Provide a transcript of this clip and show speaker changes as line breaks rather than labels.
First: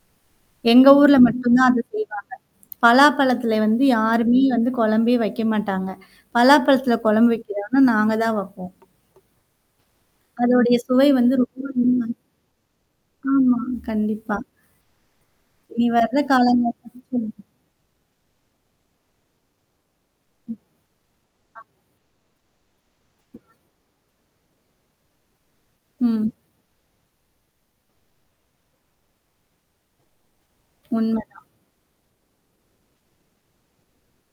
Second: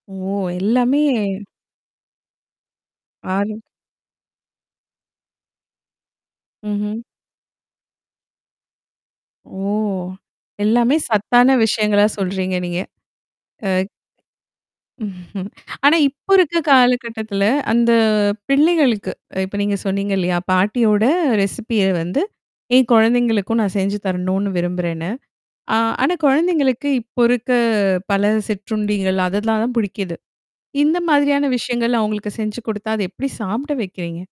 ஓ!
எங்க
எல்லாமே
ஊர்ல மட்டும் தான் அத செய்வாங்க. பலாப்பழத்தில
ஆற
வந்து யாருமே வந்து குழம்பே வைக்க மாட்டாங்க. பலாப்பழத்தில
ம்ஹ்ம்.
குழம்பு வைக்கிறானா நாங்க தான் வைப்போம்.
ஓ!
அதடைய
எல்லாமே
சுவை வந்து ரொம்ப
சத்தான விஷயங்களா
[unintelligible]
சொல்றீங்க நீங்க.
ஆமா,
ஆ
கண்டிப்பா. இனி
ஆனா,
வர்ற
இப்போ இருக்க
காலங்க
காலகட்டத்தில
[unintelligible]
அந்த பிள்ளைகளுக்கு இப்ப நீங்க சொன்னீங்க இல்லையா?
ம்.
பாட்டியோட
அ.
ரெசிபிய வந்து என் குழந்தைகளுக்கும் நான் செஞ்சு தரணும்னு விரும்புறேன்னு. ஆ ஆனா
ம்.
குழந்தைங்களுக்கு இப்போ இருக்க பல சிற்றுண்டிகள் அதெல்லாம் தான் பிடிக்குது. இந்த மாதிரியான
உண்மதான்.
விஷயங்கள் அவங்களுக்கு செஞ்சு குடுத்தா, அத எப்படி சாப்பிட வைக்கிறீங்க?